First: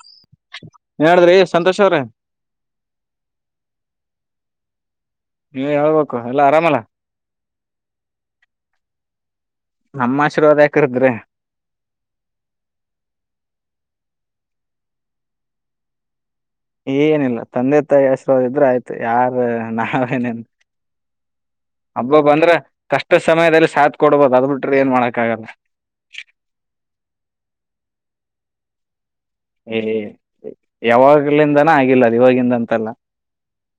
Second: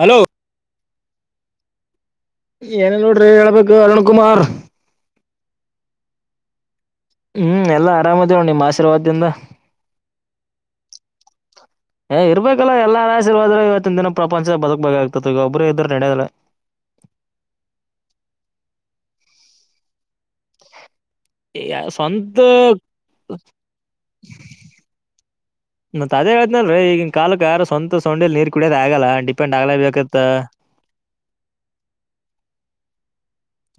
Hello. ಏನ್ ಹೇಳಿದ್ರಿ ಸಂತೋಷ ಅವ್ರೆ. ಏನ ನೋಡ್ರಿ ಹೇಳ್ಬೇಕು ಅರುಣ್ ಕುಮಾರ್. ಹ್ಮ ಹೇಳ್ಬೇಕು ಎಲ್ಲಾ ಆರಾಮಲ್ಲ. ಹ್ಮ್ ಎಲ್ಲಾ ಆರಾಮದೇವ ನಿಮ್ಮ್ ಆಶೀರ್ವಾದದಿಂದ. ನಮ್ಮ ಆಶೀರ್ವಾದ ಯಾಕಿರದ್ರಿ ಏ ಇರ್ಬೇಕಲ್ಲ ಎಲ್ಲ ಆಶಿರ್ವಾದ್ರ ಇವತ್ತಿನ ದಿನ ಪ್ರಪಂಚ ಬದಕ್ ಬ ಆಗ್ತತ್ ಈಗ ಒಬ್ಬರು ಇದ್ರರು ನಡೆದಿಲ್ಲ. ಏನಿಲ್ಲ ತಂದೆ ತಾಯಿ ಆಶೀರ್ವಾದ ಇದ್ರೆ ಆಯ್ತು ಯಾರ ನಾವೇನೇನ್. ಹಬ್ಬ ಸ್ವಂತ ಬಂದ್ರೆ ಕಷ್ಟ ಸಮಯದಲ್ಲಿ ಸಾತ್್ ಕೊಡ್ಬೋದು ಅದ ಬಿಿಟ್ರೆ ಏನ್ ಮಾಡಕ್ಕ ಆಗಲ್ಲ. ಮತ್ತತ್ ಅದೇತನಲ್ರಿ ಈಗ ಕಾಲಕ್ ಯಾರ ಸ್ವಂತ ಸೊಂಡಲಿ ನೀರ್ ಕುಡಿಯದ ಆಲ್ಲ ಅಂಟಿ. ಏ ಯಾವಾಗ್ಲಿಂದನ ಆಗಿಲ್ಲ ಅದು ಇವಾಗಿಂದ ಅಂತಲ್ಲ.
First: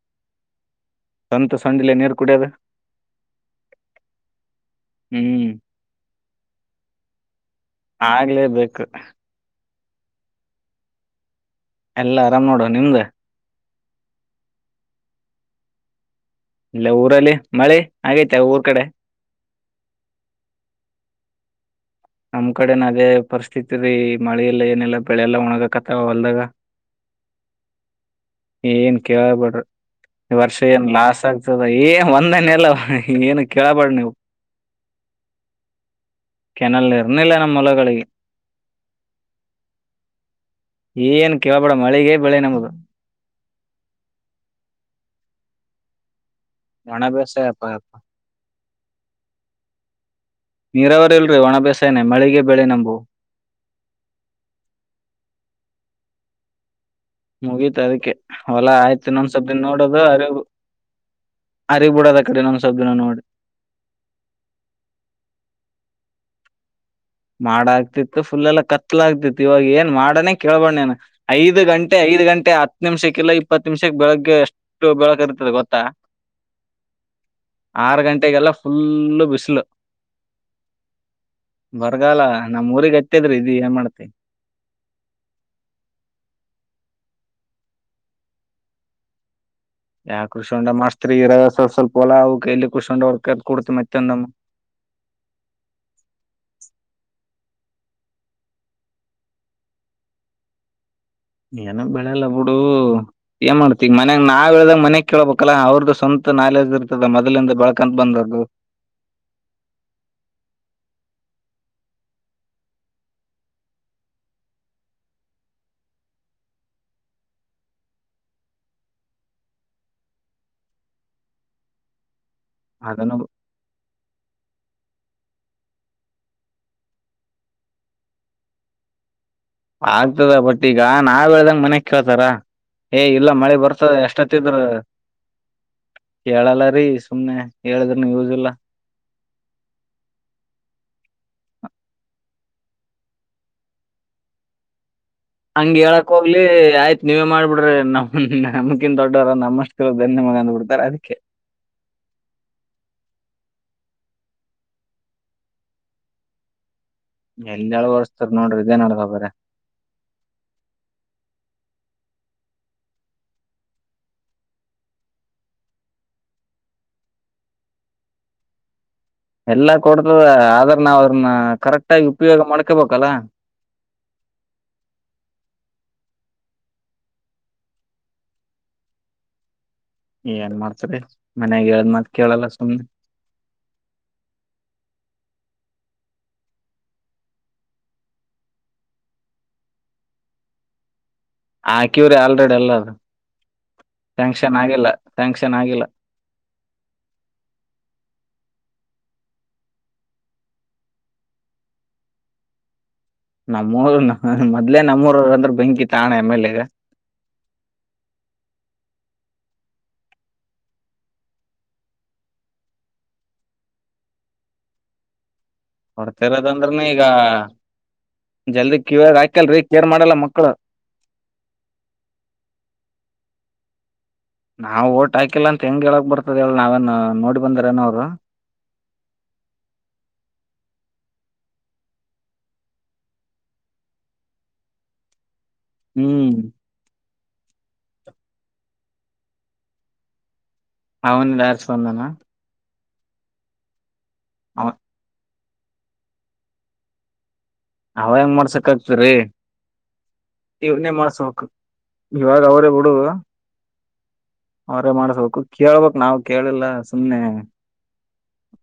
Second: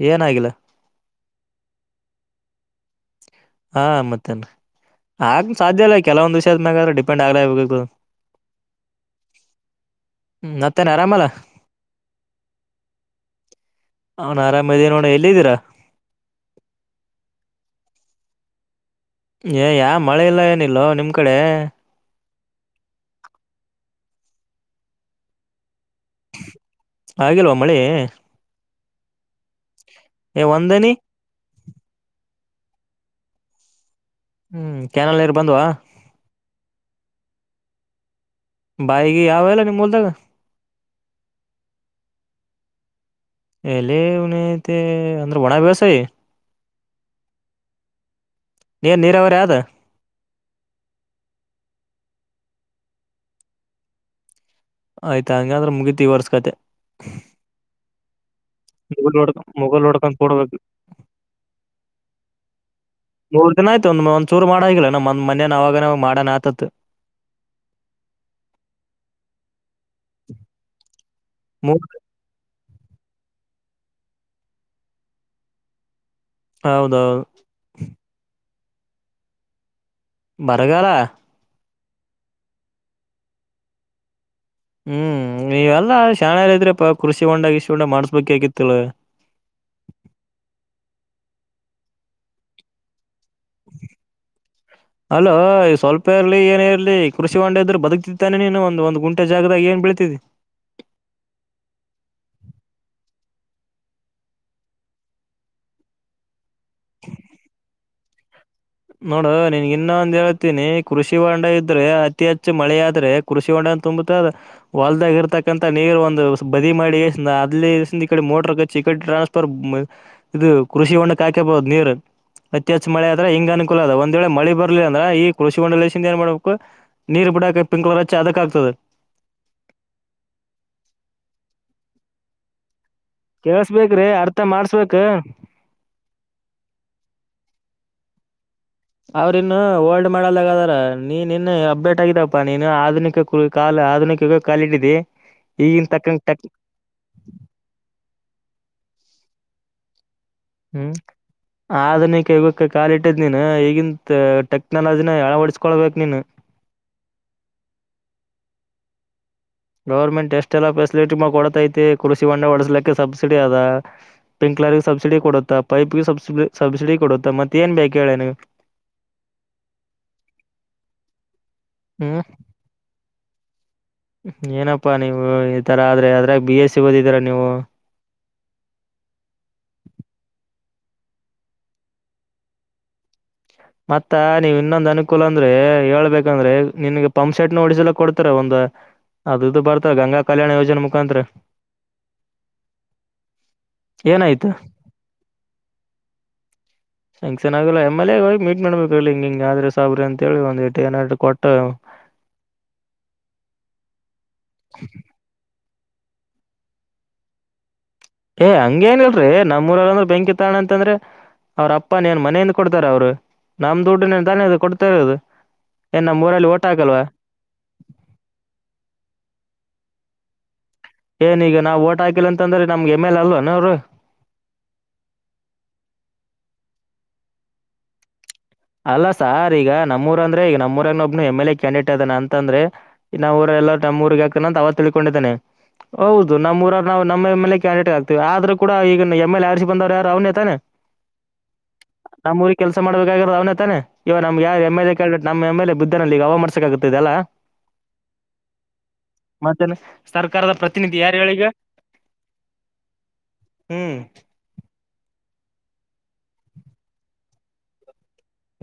ಏನಾಗಿಲ್ಲ. ಸಂತ ಸಂಜಲೆ ನೀರು ಕುಡಿಯದ. ಹಾ ಮತ್ತೇನೆ. ಆಗ್ ಹ್ಮ್ ಸಾಧ್ಯ ಇಲ್ಲ ಕೆಲವೊಂದು ವಿಷ ಆದ್ಯಾದ್ರ ಪಂಡ್ ಆಗ್ಲೇಬೇಕ. ಅದೇಕ. ಹ್ಮ ಮತ್ತೇನೆ ಅರಾಮಲ್ಲ. ಎಲ್ಲ ಆರಾಮ್ ನೋಡುವ ನಿಮ್ದೇ. ಅವಾನ್ ಆರಾಮ ಇದ ನೋಡ ಎಲ್ಲಿದ್ದೀರಾ. ಇಲ್ಲ ಊರಲ್ಲಿ ಮಳೆ ಆಗೈತೆ ಊರ್ ಕಡೆ. ಏ ಯಾ ಮಳೆ ಇಲ್ಲ ಏನಿಲ್ಲವ ನಿಮ್ ಕಡೆ. ನಮ್ ಕಡೆ ನ ಅದೇ ಪರಿಸ್ಥಿತಿ ರೀ ಮಳೆಲ್ಲ ಏನೆಲ್ಲ ಬೆಳೆಲ್ಲ ಒಣಗಕತ್ತ. ಅಲ್ದಾಗ ಆಗಿಲ್ವಾ ಮಳಿ ಏನ್ ಕಳ್ಬಡ್ರಿ. ಈ ಏ ವರ್ಷ ಏನ್ ಒಂದನಿ ಲಾಸ್ ಆಗ್ತದ ಏನ್ ಒಂದನ ಎಲ್ಲ ಏನು ಕೇಳಬೇಡ ನೀವು. ಹ್ಮ್ ಕ್ಯಾನಲ್ನರ್ ಬಂದ್ವಾ. ಕೆನಲ್ ಇರ್ನಿಲ್ಲ ನಮ್ಮ ಮಲಗಳಿಗೆ. ಬಾಯಿಗೆ ಯಾವೆಲ್ಲ ನಿಮ್ಮ್ ಉಲ್ದಾಗ. ಏನ್ ಕೇಳ್ಬಡ ಮಳಗ ಬೆಳೆ ನಮದು. ಎಲ್ಲನ ಅಂದ್ರ ವಣ ಬ್ಯಸಾಯ. ಜಣ ಬ್ಯವಸಾಯ ಅಪ್ಪ ಅಪ್ಪ. ನೀನ್ ನೀರಾವರಿ ಅದು. ನೀರಾವರಿ ಇಲ್ರರಿ ಒಣ ಬೇಸ ನೆ ಮಳಿಗೆ ಬೆಳೆ ನಂಬು. ಆಯ್ತಾ ಹಂಗಂದ್ರೆ ಮುಗೀತಿ ವರ್ಸ್ ಕತೆ. ಮುಗೀತ ಅದಕ್ಕೆ ಹೊಲಾ ಆಯ್ತು ಮುಗಲ್ ಇನ್ನೊಂದ್ ಹೊಡ್ಕ ಸ್ವಲ್ ದಿನ ಮುಗಲ್ ನೋಡೋದು ಹೊಡ್ಕೊಂಡ್ ಅರಿು. ಕೂಡ್ಬೇಕು ಅರಿಗ್ ಬಿಡದ ಅಕಡಿ ಇನ್ನೋಂದ ಸ್ವಲ್ಪ ದಿನ ನೋಡಿ ಮೂರ್ ದಿನ ಆಯ್ತ ಒಂದ್ ಒಂದ್ ಚೂರು ಮಾಡ ಆಗಿಲ್ಲ ನಮ್ಮ್ ಮನೇನ ಅವಾಗ ಮಾಡನ ಆತಿತ್ ಮಾಡ ಆಗ್ತಿತ್ತು ಫುಲೆಲ್ಲ ಕತ್ಲ ಆಗ್ತಿತ್ತು ಇವಾಗ ಏನ್ ಮಾಡನೇ ಕೇಳ್ಬೇಡ ನೀನ್ ಐದ ಮೂರ್ ಗಂಟೆ ಐದ ಗಂಟೆ ಹ ಹತ್ತ್ ನಿಮಿಷಕ್ಕಿಲ್ಲ ಇಪ್ಪತ್ ನಿಮಿಷಕ್ಕ ಬೆಳಗ್ಗೆ ಎಷ್ಟು ಬೆಳಗ್ಗೆ ಇರ್ತ್ತೆದ ಗೊತ್ತಾ ಹೌದೌದು ಆರ ಗಂಟೆಗೆಲ್ಲ ಫುಲ್ಲ್ ಬಿಸಲ್ ಬರಗಾಲ ಬರ್ಗಲ್ಲ ನಮ್ಮ್ ಊರಿಗ ಹತ್ತೆದ್ರಿ ಇದಿ ಏನ್ ಮಾಡ್ತಿ ಹ್ಮ್ ನೀವೆಲ್ಲಾ ಶಾಣ್ಯರದರಿಪ್ ಇದ್ರೆಪ ಕೃಷಿ ಹೊಂಡ ಗಿಸಿ ಹೊಂಡಾ ಮಾಡ್ಸ್ಬೇಕ ಆಗಿತ್ತಿಲ್ಲ್ ಯಾ ಕೃರ್ಷಿಹೊಂಡ್ ಮಾಡಸ್ತ್ರಿ ಇರದ ಸ್ವಲ್ ಸ್ವಲ್ಪ ಹೊಲಾ ಅವ್ಕ್ ಎಲ್ಲಿ ಕೃಷಿ ಹೊಂಡ ಹೊರ್ಕದ ಕೊಡ್ತತಿ ಮತ್ತಂದೊಮ್ಮ್ [inaudible] ಅಲೋ ಸ್ವಲ್ಪ ಇರಲಿ ಏನ ಇರ್ಲಿ ಕೃಷಿ ಹೂಂಡ ಇದ್ರ ಬದಗ್ತಿತಾನೆ ನೀನು ಒಂದ ಒಂದು ಗುಂಟೆ ಜಾಗದಾಗ ಏನ್ ಬೆಳ್ತಿದ್ದಿ ಏನು ಬೆಳೆಲ್ಲ ಬುಡು ಏನ್ ಮಾಡ್ತತಿಗ ಮನ್ಯಾಗ ನಾವ ಹೇಳ್ದಂಗ ಮನ್ಯಾಗ ಕೇಳ್ಬೇಕಲ್ಲಾ ಅವ್ರದು ಸ್ವಂತ ನಾಲೆಡ್ಜ್ ಇರ್ತದ ಮೊದಲಿಂದ ಬೆಳ್ಕಂತ ಬಂದದು ನೋಡು ನಿನಗ್ ಇನ್ನೊಂದ್ ಹೇಳ್ತೀನಿ ಕೃಷಿ ಹೊಂಡ ಇದ್ರೆ ಅತಿ ಹೆಚ್ಚು ಮಳೆ ಆದ್ರೆ ಕೃಷಿ ಹೊಂಡನ ತುಂಬತ್ತದ್ ಹೊಲ್ದಾಗಿ ಇರ್ತಕ್ಕಂತ ನೀರು ಒಂದ ಬದಿ ಮಾಡಿಗೆಸಿಂದ ಅಲ್ಲಿದಾಸಿಂದ ಈಕಡ ಮೋಟರ್ ಕಚ್ಚಿ ಈ ಕಡೆ ಟ್ರಾಸ್ ತ್ತರ್ ಇದು ಕೃಷಿ ಹೊಂಡಕ್ ಹಾಕೆಬಹುದು ನೀರ್ ಅತ್ತಿ ಹೆಚ್ಚ ಮಳೆ ಅದನ್ನು ಆದ್ರ ಹಿಂಗನ್ ಕುಲ ಅದ ಒಂದ ವೇಳೆ ಮಳಿ ಬರ್ಲಿಲ್ಲ್ ಅಂದ್ರ ಈ ಕೃಷಿ ಹೊಂಡಲೇಶಿಂದ ಏನ್ ಮಾಡ್ಬೇಕು ನೀರ್ ಬಿಡಕ್ ಪಿಂಕ್ಲರ್ ಹಚ್ಚಿ ಅದಕ್ ಆಗ್ತದ ಆಗ್ತದ ಬಟ್ ಈಗ ನಾವ್ ಹೇಳ್ದಂಗ ಮನ್ಯಗ ಕೇಳ್ತಾರ ಏ ಇಲ್ಲ ಮಳಿ ಬರ್ತದ ಕೇಳಸ್ಬೇಕ್ರಿ ಎಷ್ಟ ಅರ್ಥ ಹತ್ತಿದ್ರ ಮಾಡ್ಸ್ಬೇಕ್ ಕೇಳಲ್ಲ ರೀ ಸುಮ್ನೆ ಹೇಳಿದ್ರನು ಯೂಸ್ ಇಲ್ಲ್ ಅವ್ರಿನ್ನು ಓಲ್ಡ್ ಮಾಡಲ್ದಾಗದಾರ ನೀನ್ ಇನ್ ಅಬ್ಬೇಟ್ ಆಗಿದಪ್ಪಾ ನೀನ್ ಆಧುನಿಕ ಕು ಕಾಲ ಆಧುನಿಕ ಯುಗಕ ಕಾಲಿಟ್ಟಿದಿ ಹಂಗ ಈಗಿನ ಹೇಳಕ್ ತಕ್ಕಂಗ ಹೋಗ್ಲಿ ಟಕ್ ಆಯ್ತ ನೀವೇ ಮಾಡ್ಬಿಡ್ರಿ ನಮ್ ನಮಕಿನ್ ದೊಡ್ಡರ ನಮ್ಮಸ್ಟ ತಿಳದದೇನ್ ನಿಮಗ ಅಂದ್ಬಿಡ್ರಿ ಹ್ಮ್ ಆಧುನಿಕ ಯುಗಕ್ಕೆ ಕಾಲ ಇಟ್ಟಿದ್ ನೀನ್ ಈಗಿನ್ ಟೆಕ್ನಾಲಜಿನ ಅಳವಡ್ಸ್ಕೊಳ್ಬೇಕ್ ನೀನ್ ಎಲ್ಲ ಅಳವಡಿಸತ್ತೀರಿ ನೋಡ್ರಿ ಇದೇನ್ ನಡದವ ಬರೆ ಗೌರ್ಮೆಂಟ್ ಎಷ್ಟೆಲ್ಲ ಫೆಸಿಲಿಟಿ ಕೊಡತೈತಿ ಕೃಷಿ ಹೊಂಡ ಒಡಸಲಕ್ಕೆ ಸಬ್ಸಿಡಿ ಅದ ಪಿಂಕ್ಲರಿಗೆ ಸಬ್ಸಿಡಿ ಕೊಡುತ್ತಾ ಪೈಪ್ಗೆ ಸಬ್ಸಿ ಸಬ್ಸಿಡಿ ಕೊಡುತ್ತ ಮತ್ತೆ ಏನ್ ಬೇಕ ಹೇಳ ನಿನಗ ಎಲ್ಲಾ ಕೊಡತದ ಆದ್ರ ನಾವ ಅದ್ರನ್ನ ಕರೆಕ್ಟ್ ಆಗಿ ಹ್ಮ್ ಉಪಯೋಗ ಮಾಡ್ಕೊಬೇಕಲ್ಲ ಏನಪ್ಪಾ ನೀವು ಈಥರ ಆದ್ರೆ ಅದ್ರಾಗ ಬಿ ಎಸ್ ಸಿ ಓದಿದೀರಾ ನೀವು [inaudible] ಏನ್ ಮಾಡ್ತರಿ ಮನ್ಯಾಗ ಹೇಳಿದ್ ಮಾತ್ ಕೇಳಲ್ಲ ಸುಮ್ನೆ ಮತ್ತ ನೀವ್ ಇನ್ನೊಂದ್ ಅನುಕೂಲ ಅಂದ್ರೆ ಹೇಳ್ಬೇಕಂದ್ರೆ ನಿನ್ಗ ಪಂಪ್ ಶೆಟ್ ನ ಹೂಡಿಸಲಕ ಕೊಡ್ತರ ಒಂದ್ ಅದ ಇದು ಬರ್ತ ಗಂಗಾ ಕಲ್ಯಾಣ ಯೋಜನೆ ಮುಖಾಂತ್ರ ಆಕ್ಯೂರಿ ಆಲ್ರೆಡಿ ಎಲ್ಲ ಅದ ಏನಾಯ್ತು ಸ್ಯಾಂಕ್ಷನ್ ಆಗಿಲ್ಲ ಸ್ಯಾಂಕ್ಷನ್ ಆಗಿಲ್ಲ [inaudible] ಸ್ಯಾಂಕ್ಷನ್ ಆಗಿಲ್ಲ ಎಮ ಎಲ್ಗ ಹೋಗಿ ಮೀಟ್ ಮಾಡ್ಬೇಕಿರಲ್ಲ ಹಿಂಗ ಹಿಂಗ ಆದ್ರಿ ಸಾಬ್ರೆ ಅಂತ ಹೇಳಿ ಒಂದ ಇಟ್ಟ ಏನರ ಇಟ್ಟ ಕೊಟ್ಟ ನಮ್ಮೂರು ಮೊದ್ಲೆ ನಮ್ಮೂರು ಅಂದ್ರ ಬೆಂಕಿ ತಾಣ ಎಮ ಎಲ್ಗ ಏ ಹಂಗೇನ ಇಲ್ರಿ ನಮ್ಮೂರ ಅಂದ್ರ ಬೆಂಕಿ ತಾಣ ಅಂತಂದ್ರೆ ಅವ್ರಪ್ಪ ಏನ್ ಮನೆಯಿಂದ ಕೊಡ್ತಾರ ಅವ್ರು ನಮ್ದ ದುಡ್ಡನ ತಾನೇ ಕೊಡ್ತಾ ಇರೋದು. ಏನ್ ನಮ್ ಕೊಡ್ತಾ ಊರಲ್ಲಿ ಓಟ್ ಇರೋದಂದ್ರನ ಹಾಕಲ್ವಾ ಈಗ ಜಲ್ದಿ ಕಿವ್ಯಾಗ ಹಾಕ್ಯಲ್ರರಿ ಕೇರ್ ಮಾಡಲ್ಲ ಮಕ್ಕಳ. ಏನೀಗ ನಾವ ಓಟ ಹಾಕಿಲ್ಲ ಅಂತದ್ರ ನಮಗ ಎಮ್ಮೆಲ್ಲೇ ಅಲ್ಲ ಏನ್ ಅವರು. ನಾವ್ ಓಟ್ ಹಾಕಿಲ್ಲ ಅಂತ ಹೆಂಗ ಹೇಳಕ್ ಬರ್ತದ ಹೇಳ ನಾವೇನ್ ನೋಡಿ ಬಂದರೆನ್ ಅವ್ರು. ಅಲ್ಲ ಸಾರ್ ಈಗ ನಮ್ಮೂರ ಅಂದ್ರೆ ಈಗ ನಮ್ಮೂರನೊಬ್ನ ಎಮ್ಮೆಲ್ಲೇ ಕ್ಯಾಂಡೇಟ್ ಅದನ ಅಂತಂದ್ರೆ. ನಾ ಊರ ಎಲ್ಲ ನಮ್ಮೂರಿಗೆ ಹಾಕೆನಂತ ಅವ ತಿಳ್ಕೊಂಡಿದ್ದಾನೆ ಹೌದು ಹ್ಮ್ ನಮ್ಮ ಊರವ್ರ್ ನಾವು ನಮ್ ಎಮ್ಮೆಲ್ಲೇ ಕ್ಯಾಂಡೇಟ್ಗ ಹಾಕ್ತಿವಿ ಆದ್ರೂ ಕೂಡಾ ಈಗಿನ ಎಮ್ಮೆಲ್ಲೇ ಆರಿಸಿ ಬಂದವ್ರ ಯಾರ ಅವನೇ ತಾನೇ. ಅವನ ಆರಿಸಿ ಬಂದಾನ. ನಮ್ಮೂರಿಗೆ ಕೆಲಸ ಮಾಡ್ಬೇಕಾಗಿರೋದ ಅವ್ನೆ ತಾನೇ ಇವಾಗ್ ನಮ್ಗ ಅವ ಯಾರ ಎಮ್ಮೆಲ್ಲೇ ಕ್ಯಾಂಡಿ ನಮ್ಮ ಎಮ್ಮೆಲ್ಲೇ ಬಿದ್ದನ ಅಲ್ಲ ಅವ ಮಾಡಸಾಕ್ ಆಗತ್ತ ಇದೆಲ್ಲಾ. ಅವ ಹೆಂಗ್ ಮಾಡ್ಸಕ್ ಆಗತ್ತರಿ ಮತ್ತೇನೆ ಸರ್ಕಾರದ ಇವನೇ ಪ್ರತಿನಿಧಿ ಯಾರು ಹೇಳೀಗ ಮಾಡ್ಸಬೇಕು. ಇವಾಗ ಅವರೇ ಬಿಡು. ಹ್ಮ್ ಅವ್ರೇ ಮಾಡಸ್ಬೇಕು ಕೇಳ್ಬೇಕ ನಾವ್ ಕೇಳಿಲ್ಲ ಸುಮ್ನೆ.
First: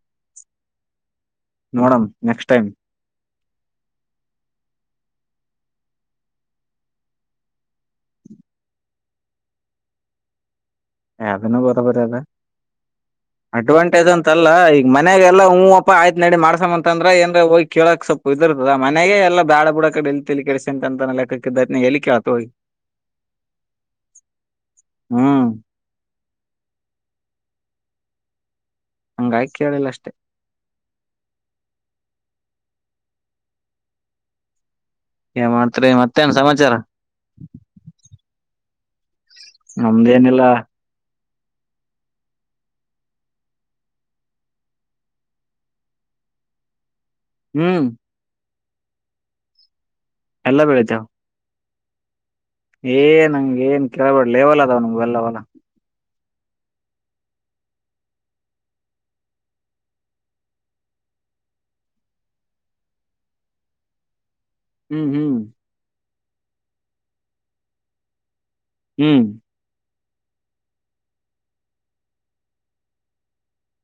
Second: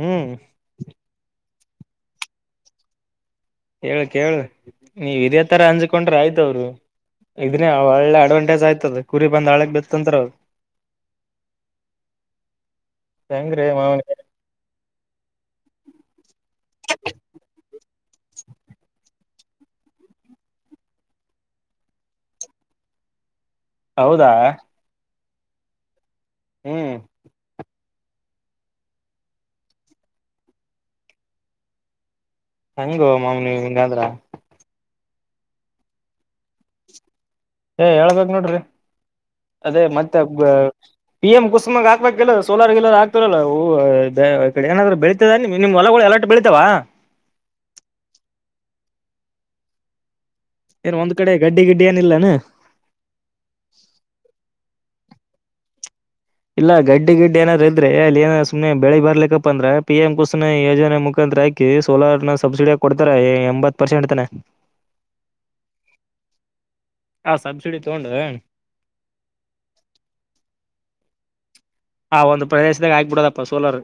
ಹ್ಮ್ ನೋಡಮ ನೆಕ್ಸ್ಟ್ ಟೈಮ್. ಹೇಳ ಕೇಳ ನೀವ ಇದೇ ತರ ಅಂಜಕೊಂಡ್ರ ಆಯ್ತವರು. ಇದನ್ನ ಒಳ್ಳೆ ಅಡ್ವಾಂಟೇಜ್ ಆಯ್ತದ ಕುರಿ ಬಂದ ಹಳ್ಳಕ್ಕ್ ಬಿತ್ತ ಅಂದ್ರರ. ಎ ಅದನ್ನು ಓದ ಬರೆದ. ಹೆಂಗ್ರೀ ಅಡ್ವಾಂಟಜ್ ಮಾವನಿಗೆ ಅಂತಲ್ಲ ಈಗ ಮನ್ಯಾಗಲ್ಲ ಹೂವಪ್ಪ ಆಯ್ತ್ ನಡಿ ಮಾಡ್ಸಮ್ಮ ಅಂತ ಅಂದ್ರ ಏನ್ ಹೋಗಿ ಕೇಳೋಕ್ ಸ್ವಪ್ಪ ಇದಿರ್ತದ ಮನೆಗೆ ಎಲ್ಲ ಬ್ಯಾಡ ಬಿಡ್ ಆಕಡಿ ಎಲ್ಲಿ ತಲಿ ಕೆಡಸ್ಕೊಂತ ಅಂತ ಅನ ಲೆಕ್ಕಕ್ಕ ಇದ್ದತ್ನಾಗ್ ಎಲ್ಲಿ ಕೇಳ ತೊಗಿ. ಹೌದಾ. ಹ್ಮ ಹ್ಮ್ ಹಂಗ ಆಗಿ ಕೇಳಿಲ್ಲ ಅಷ್ಟೇ. ಹೆಂಗೋ ಮಾವ ನೀವ್ ಹಿಂಗಂದ್ರ. ಏನ್ ಮಾಡ್ತೆರಿ ಮತ್ತೇನ್ ಸಮಾಚಾರ. ಏ ಹೇಳ್ಬೇಕ ನೋಡ್ರಿ ಅದೇ ಮತ್ತೆ ನಮ್ದೇನಿಲ್ಲ ಬ ಪಿಎಂ ಕುಸುಮಗ್ ಹಾಕ್ಬೇಕಲ್ಲ ಸೋಲಾರ್ ಗಿಲಾರ್ ಹಾಕ್ತರಲ್ಲ ಓ ದ ಏನಾದ್ರೂ ಬೆಳ ತ್ತದನ್ ನಿಮ್ ಹೊಲಗಳು ಎಲ್ಲಾಟ್ಟು ಬೆಳಿತಾವ. ಹ್ಮ್ ಎಲ್ಲ ಬೆಳೆತ್ತೇವ. ಆ ಕಡೆ ಗಡ್ಡಿ ಗಿಡ್ಡಿ ಏನಿಲ್ಲ ಏನ್. ಏ ನಂಗ ಏನ್ ಕೇಳ್ಬಡ ಲೇವಲ ಅದಾವ ನಮ್ಮೂವ ಎಲ್ಲಾ ಹೊಲ. ಇಲ್ಲ ಗಡ್ಡಿ ಗಿಡ್ಡಿ ಏನಾದ್ರ ಇದ್ರೆ ಅಲ್ಲಿ ಏನ ಸುಮ್ನೆ ಬೆಳೆ ಬರ್ಲಿಕ್ಕಪ್ಪ ಅಂದ್ರ ಪಿಎಂ ಕುಸನ ಯೋಜನೆ ಮುಖಾಂತರ ಆಕಿ ಸೋಲಾರ್ ನ ಸಬ್ಸಿಡಿಯಾಗ ಕೊಡ್ತಾರ ಎ ಎಂಬತ್ತ್ ಪರ್ಸೆಂಟ್ ತನ. ಹ್ಮ್ ಹ್ಮ್ ಆ ಸಬ್ಸಿಡಿ ತಗೊಂಡ. ಹ್ಮ್ ಹ ಒಂದು ಪ್ರದೇಶದಾಗ ಆಗ್ಬಿಡೋದಪ್ಪಾ ಸೋಲರ್.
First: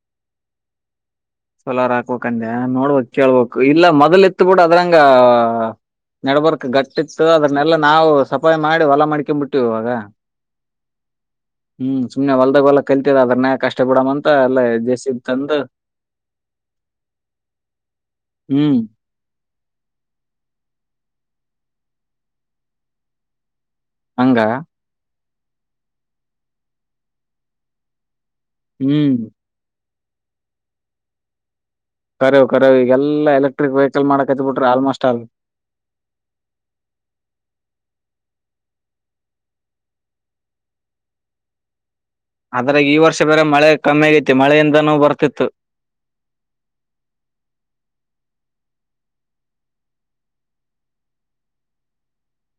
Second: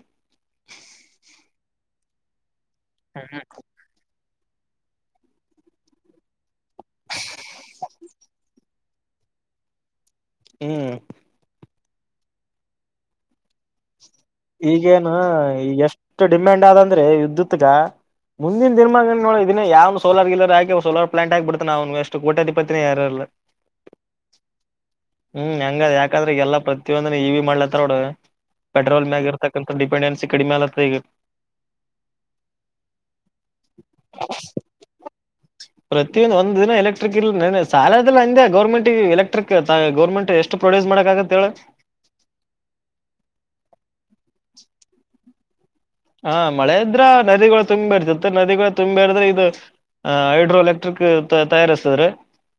ಸೋಲಾರ ಹಾಕ್ಬೇಕ್ ಅಂದ ನೋಡ್ಬಕ್ ಕೇಳ್ಬಬೇಕಕ್ ಇಲ್ಲ ಮೊದ್ಲ್ ಇತ್ತ್ ಬಿಡು ಅದ್ರಂಗ. ನೆಡಬರ್ಕ್ ಗಟ್ಟಿತ್ತು ಅದನ್ನೆಲ್ಲ ನಾವು ಸಪಯ ಮಾಡಿ ಹೊಲ ಮಾಡಿಕೆಂಬಿಟ್ಟಿವ ಇವಾಗ. ಹ್ಮ್ ಹ್ಮ್ ಸುಮ್ನೆ ಹೊಲ್ದಾಗ ಹೊಲ ಕಲ್ತಿದ ಅದ್ರನ್ಯಾಗ್ ಕಷ್ಟ ಪಡಮ್ ಅಂತ ಎಲ್ಲ ಜೆಸಿಬಿ ತಂದ. ಇಷ್ಟ ಡಿಮ್ಯಾಂಡ್ ಆದ ಅಂದ್ರೆ ವಿದ್ಯುತ್ಗ ಮುಂದಿನ ಹ್ಮ್ ದಿನಮಾನಗೋಳ್. ನ್ನ ಯಾವ್ನು ಸೋಲಾರ್ ಗಿಲ್ಲರ್ ಹಾಕಿ ಸೋಲರ್ ಪ್ಲಾಂಟ್ ಹಾಕ್ ಬಿಡ್ತಾನ ಅವ್ನಗಷ್ಟ ಕೋಟ್ಯಧಿಪತಿನ ಯಾರ ಇಲ್ಲ. ಹಂಗ. ಹ್ಮ್ ಹಂಗ ಅದ ಯಾಕಂದ್ರ ಈಗ ಎಲ್ಲಾ ಪ್ರತಿಯೊಂದನ ಇವಿ ಮಾಡ್ಲಾತ್ತಾರ್ ನೋಡ್ ಪೆಟ್ರೋಲ್ ಹ್ಮ್ ಮ್ಯಾಗ. ಇರ್ತಾಕ್ಕಂತ ಡಿಪೆಂಡೆನ್ಸಿ ಕಡಿಮ ಆಗ್ಲಾತ್ತದ್ ಈಗ. ಕರೆವ ಕರೆವ್ ಇಗೆಲ್ಲ ಎಲೆಕ್ಟ್ರಿಕ್ ವೇಹಿಕಲ್ ಮಾಡಕತ್ತ ಬಿಟ್ಟಾರ್ ಆಲ್ಮೋಸ್ಟ್ ಆಲ್. ಪ್ರತಿಯೊಂದ ಒಂದ ದಿನ ಎಲೆಕ್ಟ್ರಿಕ್ ಇಲ್ದ ನ ಸಾಲದಲ್ಲ ಅಂದೇ ಗೋರ್ಮೆಂಟಿಗೆ ಎಲೆಕ್ಟ್ರಿಕ್ ತಾ ಗರ್ಮೆಂಟ್ ಎಷ್ಟ. ಷ್ಟ ಪ್ರೊಡ್ಯೂಸ್ ಮಾಡಕ್ ಆಗತ್ತ ಹೇಳ. ಅದ್ರಾಗ ಈ ವರ್ಷ ಬೇರೆ ಮಳೆ ಕಮ್ಮಿ ಆಗೈತಿ ಮಳೆಯಿಂದಾನೂ ಬರ್ತಿತ್ತು. ಹಾ ಮಳೆ ಇದ್ರ ನದಿಗಳು ತುಂಬಿ ಇರ್ತಿತ್ತ ನದಿಗಳು ತುಂಬಿ ಇರ್ದ್ರೆ ಇದು. ಆ ಹೈಡ್ರೋ ಎಲೆಕ್ಟ್ರಿಕ್ ತಯಾರಿಸ್ತಿದ್ರ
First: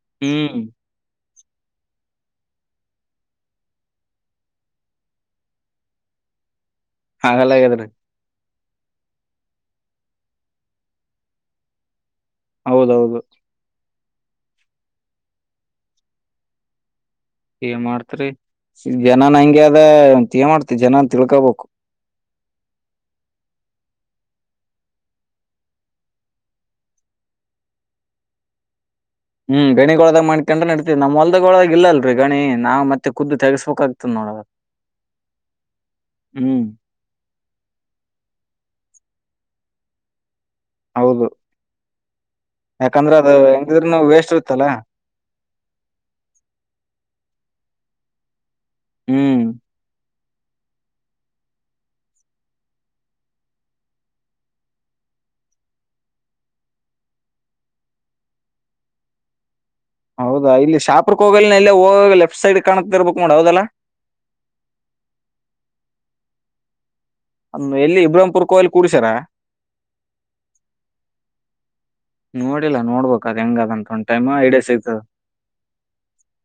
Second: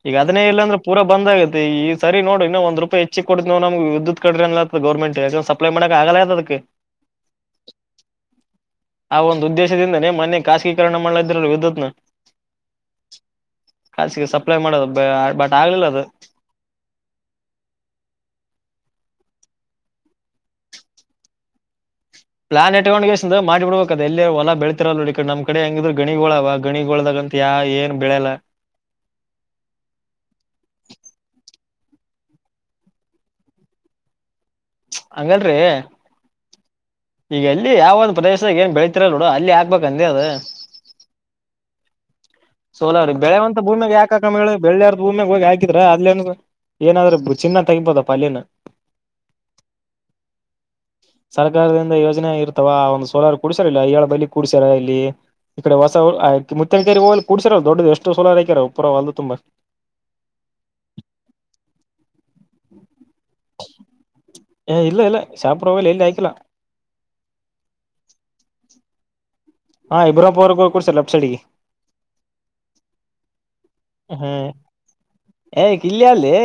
ಈಗ ಅದನ್ನೇ ಹ್ಮ್ ಇಲ್ಲಾಂದ್ರ. ಪೂರ ಬಂದ ಆಾಗತ್ತೆ ಈ ಸರಿ ನೋಡಿ ನ ಒಂದ್ ರೂಪಾಯ ಹೆಚ್ಚ ಕೊಡ ನವು ನಮ್ಗೆಿದ್ಯುತ್ ಕಡ್ರ ಗರ್ಮೆಂಟ್. ಅಪ್ಲೈ ಮಾಡಕ್ಕೆ ಆಗಲ್ಲದಕ್ಕೆ. ಹಾಗಲ್ಲ ಆಗಾದ್ರೀ. ಆ ಒಂದು ಉದ್ದೇಶದಿಂದನೇ ಮನೆ ಖಾಸೀಕರಣ ಮಾಡಲ ಇದ್ರಲ್ ವಿದ್ಯುತ್ನ. ಹೌದೌದು.. ಾಸಿಗೆ ಸಪ್ಲೈ ಮಾಡೋದು ಬಟ್ ಆಗ್ಲಿಲ್ಲ ಅದು. ಏ ಮಾಡ್ತ್ರಿ ಜನನ್ ಹಂಗಗೆ ಅದಂತ ಏ ಮಾಡ್ತಿರಿ ಜನನ್ ತಿಳ್ಕೋಬೇಕು. ಪ್ಲಾನ್ ಇಟ್ಕೊಂಡ ಮಾಡಿ ಬಿಡ್ಬೇಕ ಅದ ಎಲ್ಲಿ ಹೊಲ ಬೆಳತಿರಲ್ಲ್ಲ ಇಡೆ ನಮ್ಮ ಕಡೆ ಹೆಂಗಿದ್ ಗಿೋಳ ಅವ ಗಣಿಗೋದಾಗ. ಏನ್ ಬೆಳೆಲ್ಲ. ಹ್ಮ್ ಗಣಿಗೊಳದಾಗ ಮಾಡ್ಕೊಂಡ ನಡತೀವಿ ನಮ್ಮ್ ಹೊಲ್ದಗ ಒಳಗ ಇಲ್ಲಲ್ರಿ ಗಣಿ ನಾ ಮತ್ತೆ ುದ್ದು ತೆಸ್ಬೇಕಕ್ ಆತ ನೋಡ. ಹಂಗಲ್ರಿ. ಹ್ಮ್ ಈಗ ಎಲ್ಲಿ ಯಾವ ಒಂದು ಪ್ರದೇಶದ ಏನ್ ಬೆಳೀತಿರ ನೋಡು ಅಲ್ಲಿ ಆಾಕ್ಬೇಕ ಅಂದ ಅದು. ಹೌದು ಸೋಲಾರ ಯಾಕಂದ್ರ ಅದು ಬೆಳೆವಂತ ಭೂಮಿಯಾಗ ಹೆಂಗಿದ್ರನು ಯಾಕಾಕ ವೇಸ್ಟ್ ಮ ಇರುತ್ತಲ್ಲ ಬೆಳ್ಳಿಯರು. ಭೂಮ್ಯಾಗ ಹೋಗಿ ಹಾಕಿದ್ರ ಅದಲೇನು ಏನಾದ್ರರು ಚಿನ್ನ ತೆಿಬೋದ ಪಲ್ಯನ. ಹ್ಮ್- ಸರ್ಕಾರದಿಂದ ಯೋಜನೆ ಇರ್ತವ ಒಂದು ಸೋಲಾರ ಕುಡ್ಸ್ಯಾರಲ್ಲ ಏಳ ಬೈಲಿ ಕುೂಡ್ಸ್ಯಾರ ಇಲ್ಲಿ. ಈಕಡೆ ಹೊಸ ಮುುತ್ತಿನ ಕಕರಿ ಹೋಗ ಕೂಡಸಿರ ದೊಡ್ಡ ಎಷ್ಟು ಸೋಲಾರಾಕ್ಯರ ಅವ ಪರ ಅದು ತುಂಬಾ. ಹೌದಾ ಇಲ್ಲಿ ಶಾಪ್ರಕ್ ಹೋಗ ಎಲ್ಲ ಹೋಗ ಲೆಫ್ ಸೈಡ್ ಕಾಣತ ಇರ್ಬೇಕು ಮಾಡಡ ಹೌದಲ್ಲಾ. ಇಲ್ಲ ಇಲ್ಲ ಶಾಪ ಪ್ರೊವೈಲ್ ಎಲ್ಲಿ ಹ ಆ್ಕಿಲ್ಲಾ. ಅ ಎಲ್ಲಿ ಇಬ್ರಾಂಪರ್ ಕೋ್ಲಿ ಕೂಡಸರಾರ. ಹಾಂಬ್ರೋಪವರ್ ಕ ಕೊಡ್ಸರ್ ಲಫ್ಟ ಸೈಡ್ಿಗೆ. ನೋಡಿಲ್ಲಾ ನೋಡ್ಬಕ್ ಅದು ಹೆಂಗ ಅದಂತ. ಹ್ಮ್ ಏ ಕಲ್ಲಿ ಏ..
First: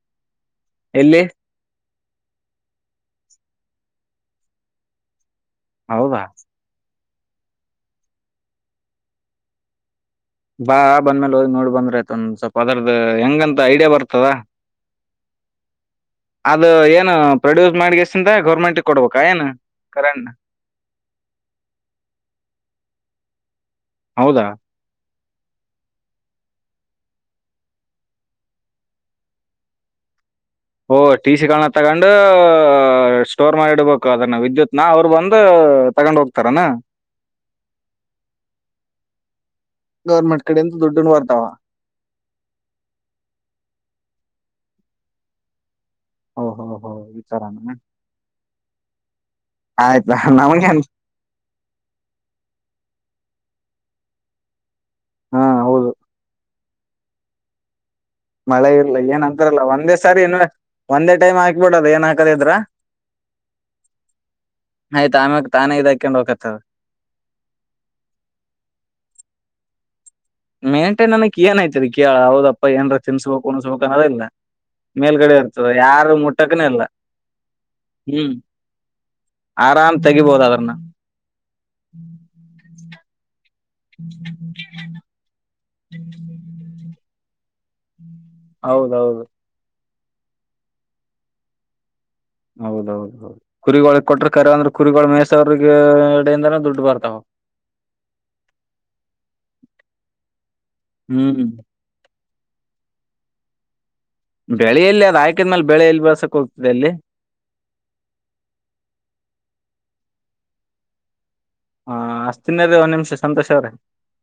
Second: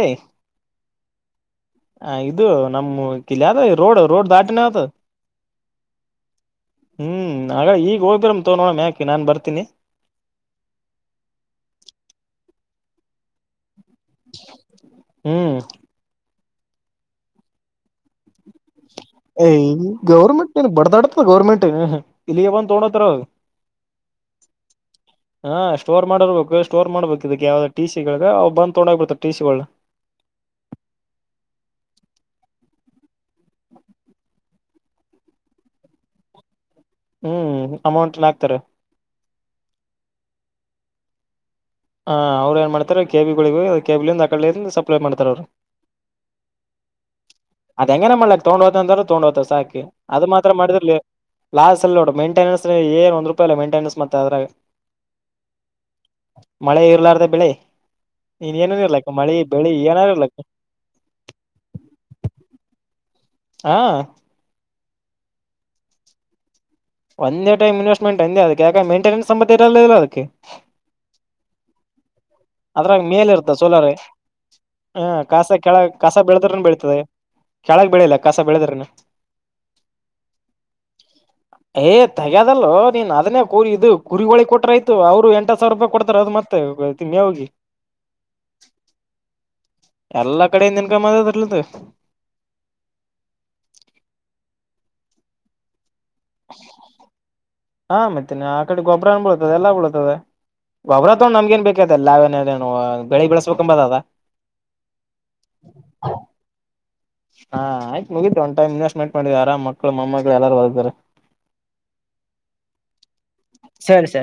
ಎಲ್ಲಿ ಹ ಇದು ನಮ್ಮ ಕಿಲ್ ಯಾವ ರೋಡ್ ರೋಡ್ ದಾಟಿನ ಅತ್. ಹೌದಾ. ಹ್ಮ್ ಹಾಗಗ ಈಗ ಹೋೋಗಿರ್ ತಗ ನೋಣೆ್ಯಾಾಕೆ ನಾ ಬತೀನಿ. ಬಾ ಬಂದ ಮೇಲೆ ಹದ್ ನೋಡ್ ಬಂದ್ರಯತಂದ ಸ್ವಲ್ಪ ಅದ ಹೆಂಗಂತ ಐಡಿಯಾ ಬರ್ತ. ಹ್ಮ್ ಅದು ಏನು ಪ್ರೊಡ್ಯೂಸ್ ಮಾಡಷ್ಟ ಗೌರ್ಮೆಂಟ್. ಕೊಡ್ಬೇಕಾ ಏನು ಕರೆ. ಇ ಬಡದಾಡತದ ಗೌರ್ಮೆಂಟ್ ಇಲ್ಲಿ ಬಂದು ತೋತ್ತತರ. ಹೌದಾ. ಹಾ ಸ್ಟೋರ್ ಮಾಡಿರ್ಬೇಕು ಸ್ಟೋರ್ ಮಾಡ್ಬೇಕು ಇದಕ್ ಯಾವ್ದ ಟ ಸಿಗಳಗವು ಬಂದ ತೊೊಂಡ ಹೋಗ್ ಬಿಡ್ತ ಟಿ ಸಿಗಳು. ಓಹ ಟಿ ಸಿಗಳನ್ನ ತಗೊಂಡ ಸ್ಟೋರ್ ಮಾಡಿಡ್ಬೇಕು ಅದನ್ನ ವಿದ್ಯುತ್ನ ಅವ್ರು ಬಂದು. ತಗೊಂಡ್ ಹೋಗ್ತಾರನಾ. ಹ್ಮ್ ಅಮೌಂಟ್ಲ್ಲ ಹಾಕ್ತಾರೆ. ಗೌರ್ಮೆಂಟ್ ಕಡೆ ಅಂತ ದುಡ್ ಬರ್ತಾವ. ಹಾಂ ಅವ್ರು ಏನು ಮಾಡ್ತಾರೆ ಕೆಬಿಗಳಿಗೆ ಅ ಕೆಬಿಿಯಿಂದ ಆ ಕಡಿಂದ ಸಪ್ಲೈ ಮಾಡ್ತಾರೆ ಅವ್ರು. [unintelligible] ವಿಚಾರ. ಅದ ಹೆಂಗನ ಮಾಡ್ಲಕ್ ತೊಂಡ ಹೋತ ಅ್ರೆ ತಗೊಂಡ್ ಹೋತ ಸಾಕಿ ಆಯ್ತಾ ಅದು ಮಾತ್ರ ನಮಗೇನ್ ಮಾಡಿದರ್ಲಲಿ. ಲಾಸ್ ಅಲ್ಲಿ ನೋ ಮೈಂಟನೆನ್ಸ್ ಏ ಒಂದ ರೂಪಾಯಲ್ಲ ಮೈಂಟನೆನ್ಸ್ತ್ತ ಅದಾಗ. ಹಾ ಹೌದು ಮಳೆ ಇರ್ಲಾರ್ದ ಬೆಳೆ. ನೀನ್ ಮಳೆ ಏನಾರ ಇಲ್ಲ ಇರ್ಲಕ್ಕ ಏನ್ ಮಳಿ ಅಂತಾರಲ್ಲ ಬೆಳಿ ಒಂದೇ ಏನಾರ ಸಾರಿ ಇನ್ ಇರ್ಲಕ್ಕ ಒಂದೇ ಟೈಮ್ ಹಾಕ್ಬಿಡದ ಏನ್ ಹಾಕದ ಇದ್ರ. ಹಾ. ನಯ್ ಆಾಮಾಗ ತಾನೇ ಇದಾಕೊಂಡ್ ಹೋಗಕತವ. ಒಂದೇ ಟೈಮ ಇವೆಸ್ಟ್್ಮೆಟ್ ಅಂದ ಅದ ಯಾಕ ಮಂಟನೆನ್ ಸಂಬಂ ಇರಲಿಲ್ಲ ಅದಕ್ಕೆ. ಮೇಂಟೈನ್ನ್ಕ್ ಏನ್ಐತಿರಿ ಕೇಳ ಹದಪ್ಪ ಏನ್ ಅದ್ರಾಗ ಮೇಲ್ ಇರ್ತ ತಿನ್ಸ್ಬೇಕಕ್ುಣ್ಸ್ಬೇಕಕ್ ಸೋಲಾರ್ ಅನ್ನೋದ ಇಿಲ್ಲ. ಹ ಮೇಲ್ಗಡೆ ಕಸ ಇರ್ತದೆ ಕೆಳಗ ಯಾರು ಕಸ ಮುಟ್ಟಕನ ಬೆಳದ್ರನು ಎಲ್ಲ. ಬೆಳೀತದೆ ಕೆಳಗ್ ಬೆಳಿಲ್ಲ ಹ್ಮ್ ಕಸ ಬೆಳದ್ರನು ಆರಾಮ್ ತೆಗಿಬೋದ ಅದ್ರನ್ನ. ಏ್ ತಗ್ಯದಲ್ಲೋ ನೀನ್ ಅದನ್ನೇ ಕರಿ ಇದು ಕುರಿಗಳೋಳಿ ಕೊಟ್ರಾಯ್ತು ಅವ್ರು ಎಂಟ ಸಾವ. ರೂಪಾಯಿ ಕೊಡ್ತಾರೆ ಅದು ಮತ್ತೆ ತಿಮ್ಮಿ ಹೋಗಿ. ಹೌದೌದು. ಎಲ್ಲಾ ಕಡೆಯಿಂದ ಇನ್ಕಮ್ಮ್ ಅದ ಅದರ್ಲ್ದ. ಹೌದೌದು ಹೌದು ಕುರಿಗಳ ಕೊಟ್ರೆ ಕರೆ ಅಂದ್ರೆ ಕುರಿಗಳು ಮೇಸವ್ರಿಗೆ ಎಡೆಯಿಂದನ ದುಡ್ಡು ಬರ್ತಾವ. ಹಾ ಮತ್ತೇನೆ ಆ ಕಡೆ ಗೊಬ್ಬ್ರನ್ ಬಳತದೆ ಎಲ್ಲ ಬಳತದ ಗೊಬ್ರ ತೊಂಡ್ ಹ್ಮ್ ನಮ್ಗೇನ್ ಬೇಕು. ದಲ್ಲ ೇನಾರೇ ಬೆಳಿ ಬೆಳೆಸ್ಬೇಕಕಂಬದದ. ಬೆಳೆಯಲ್ಲಿ ಅದು ಆಯಕಿದ ಮೇಲೆ ಬೆಳೆ ಎೆಯಲ್ಲಿ ಬಳಸಕ್ ಹೋಗ್ತಿದೆ ಅಲ್ಲಿ. ಹಾ ಆಯ್ತ್ ಮುಗತ್ ಒ್ ಟೈಮ ಇನ್ವೆಸ್್ಮೆಂ ಮಾಡ್ ಆರಾಮ ಮಮ್ಮ ಮಳ ಎಲ್ಲಾರ ಬರ್ತಾರೆ. ಹ ಅಷ್ಟತಿನ್ರೀ ಒಂದ್ ನಿಮಿಷ ಸಂತೋಷ ಅವ್ರೆ. ಸರಿ ಸರಿ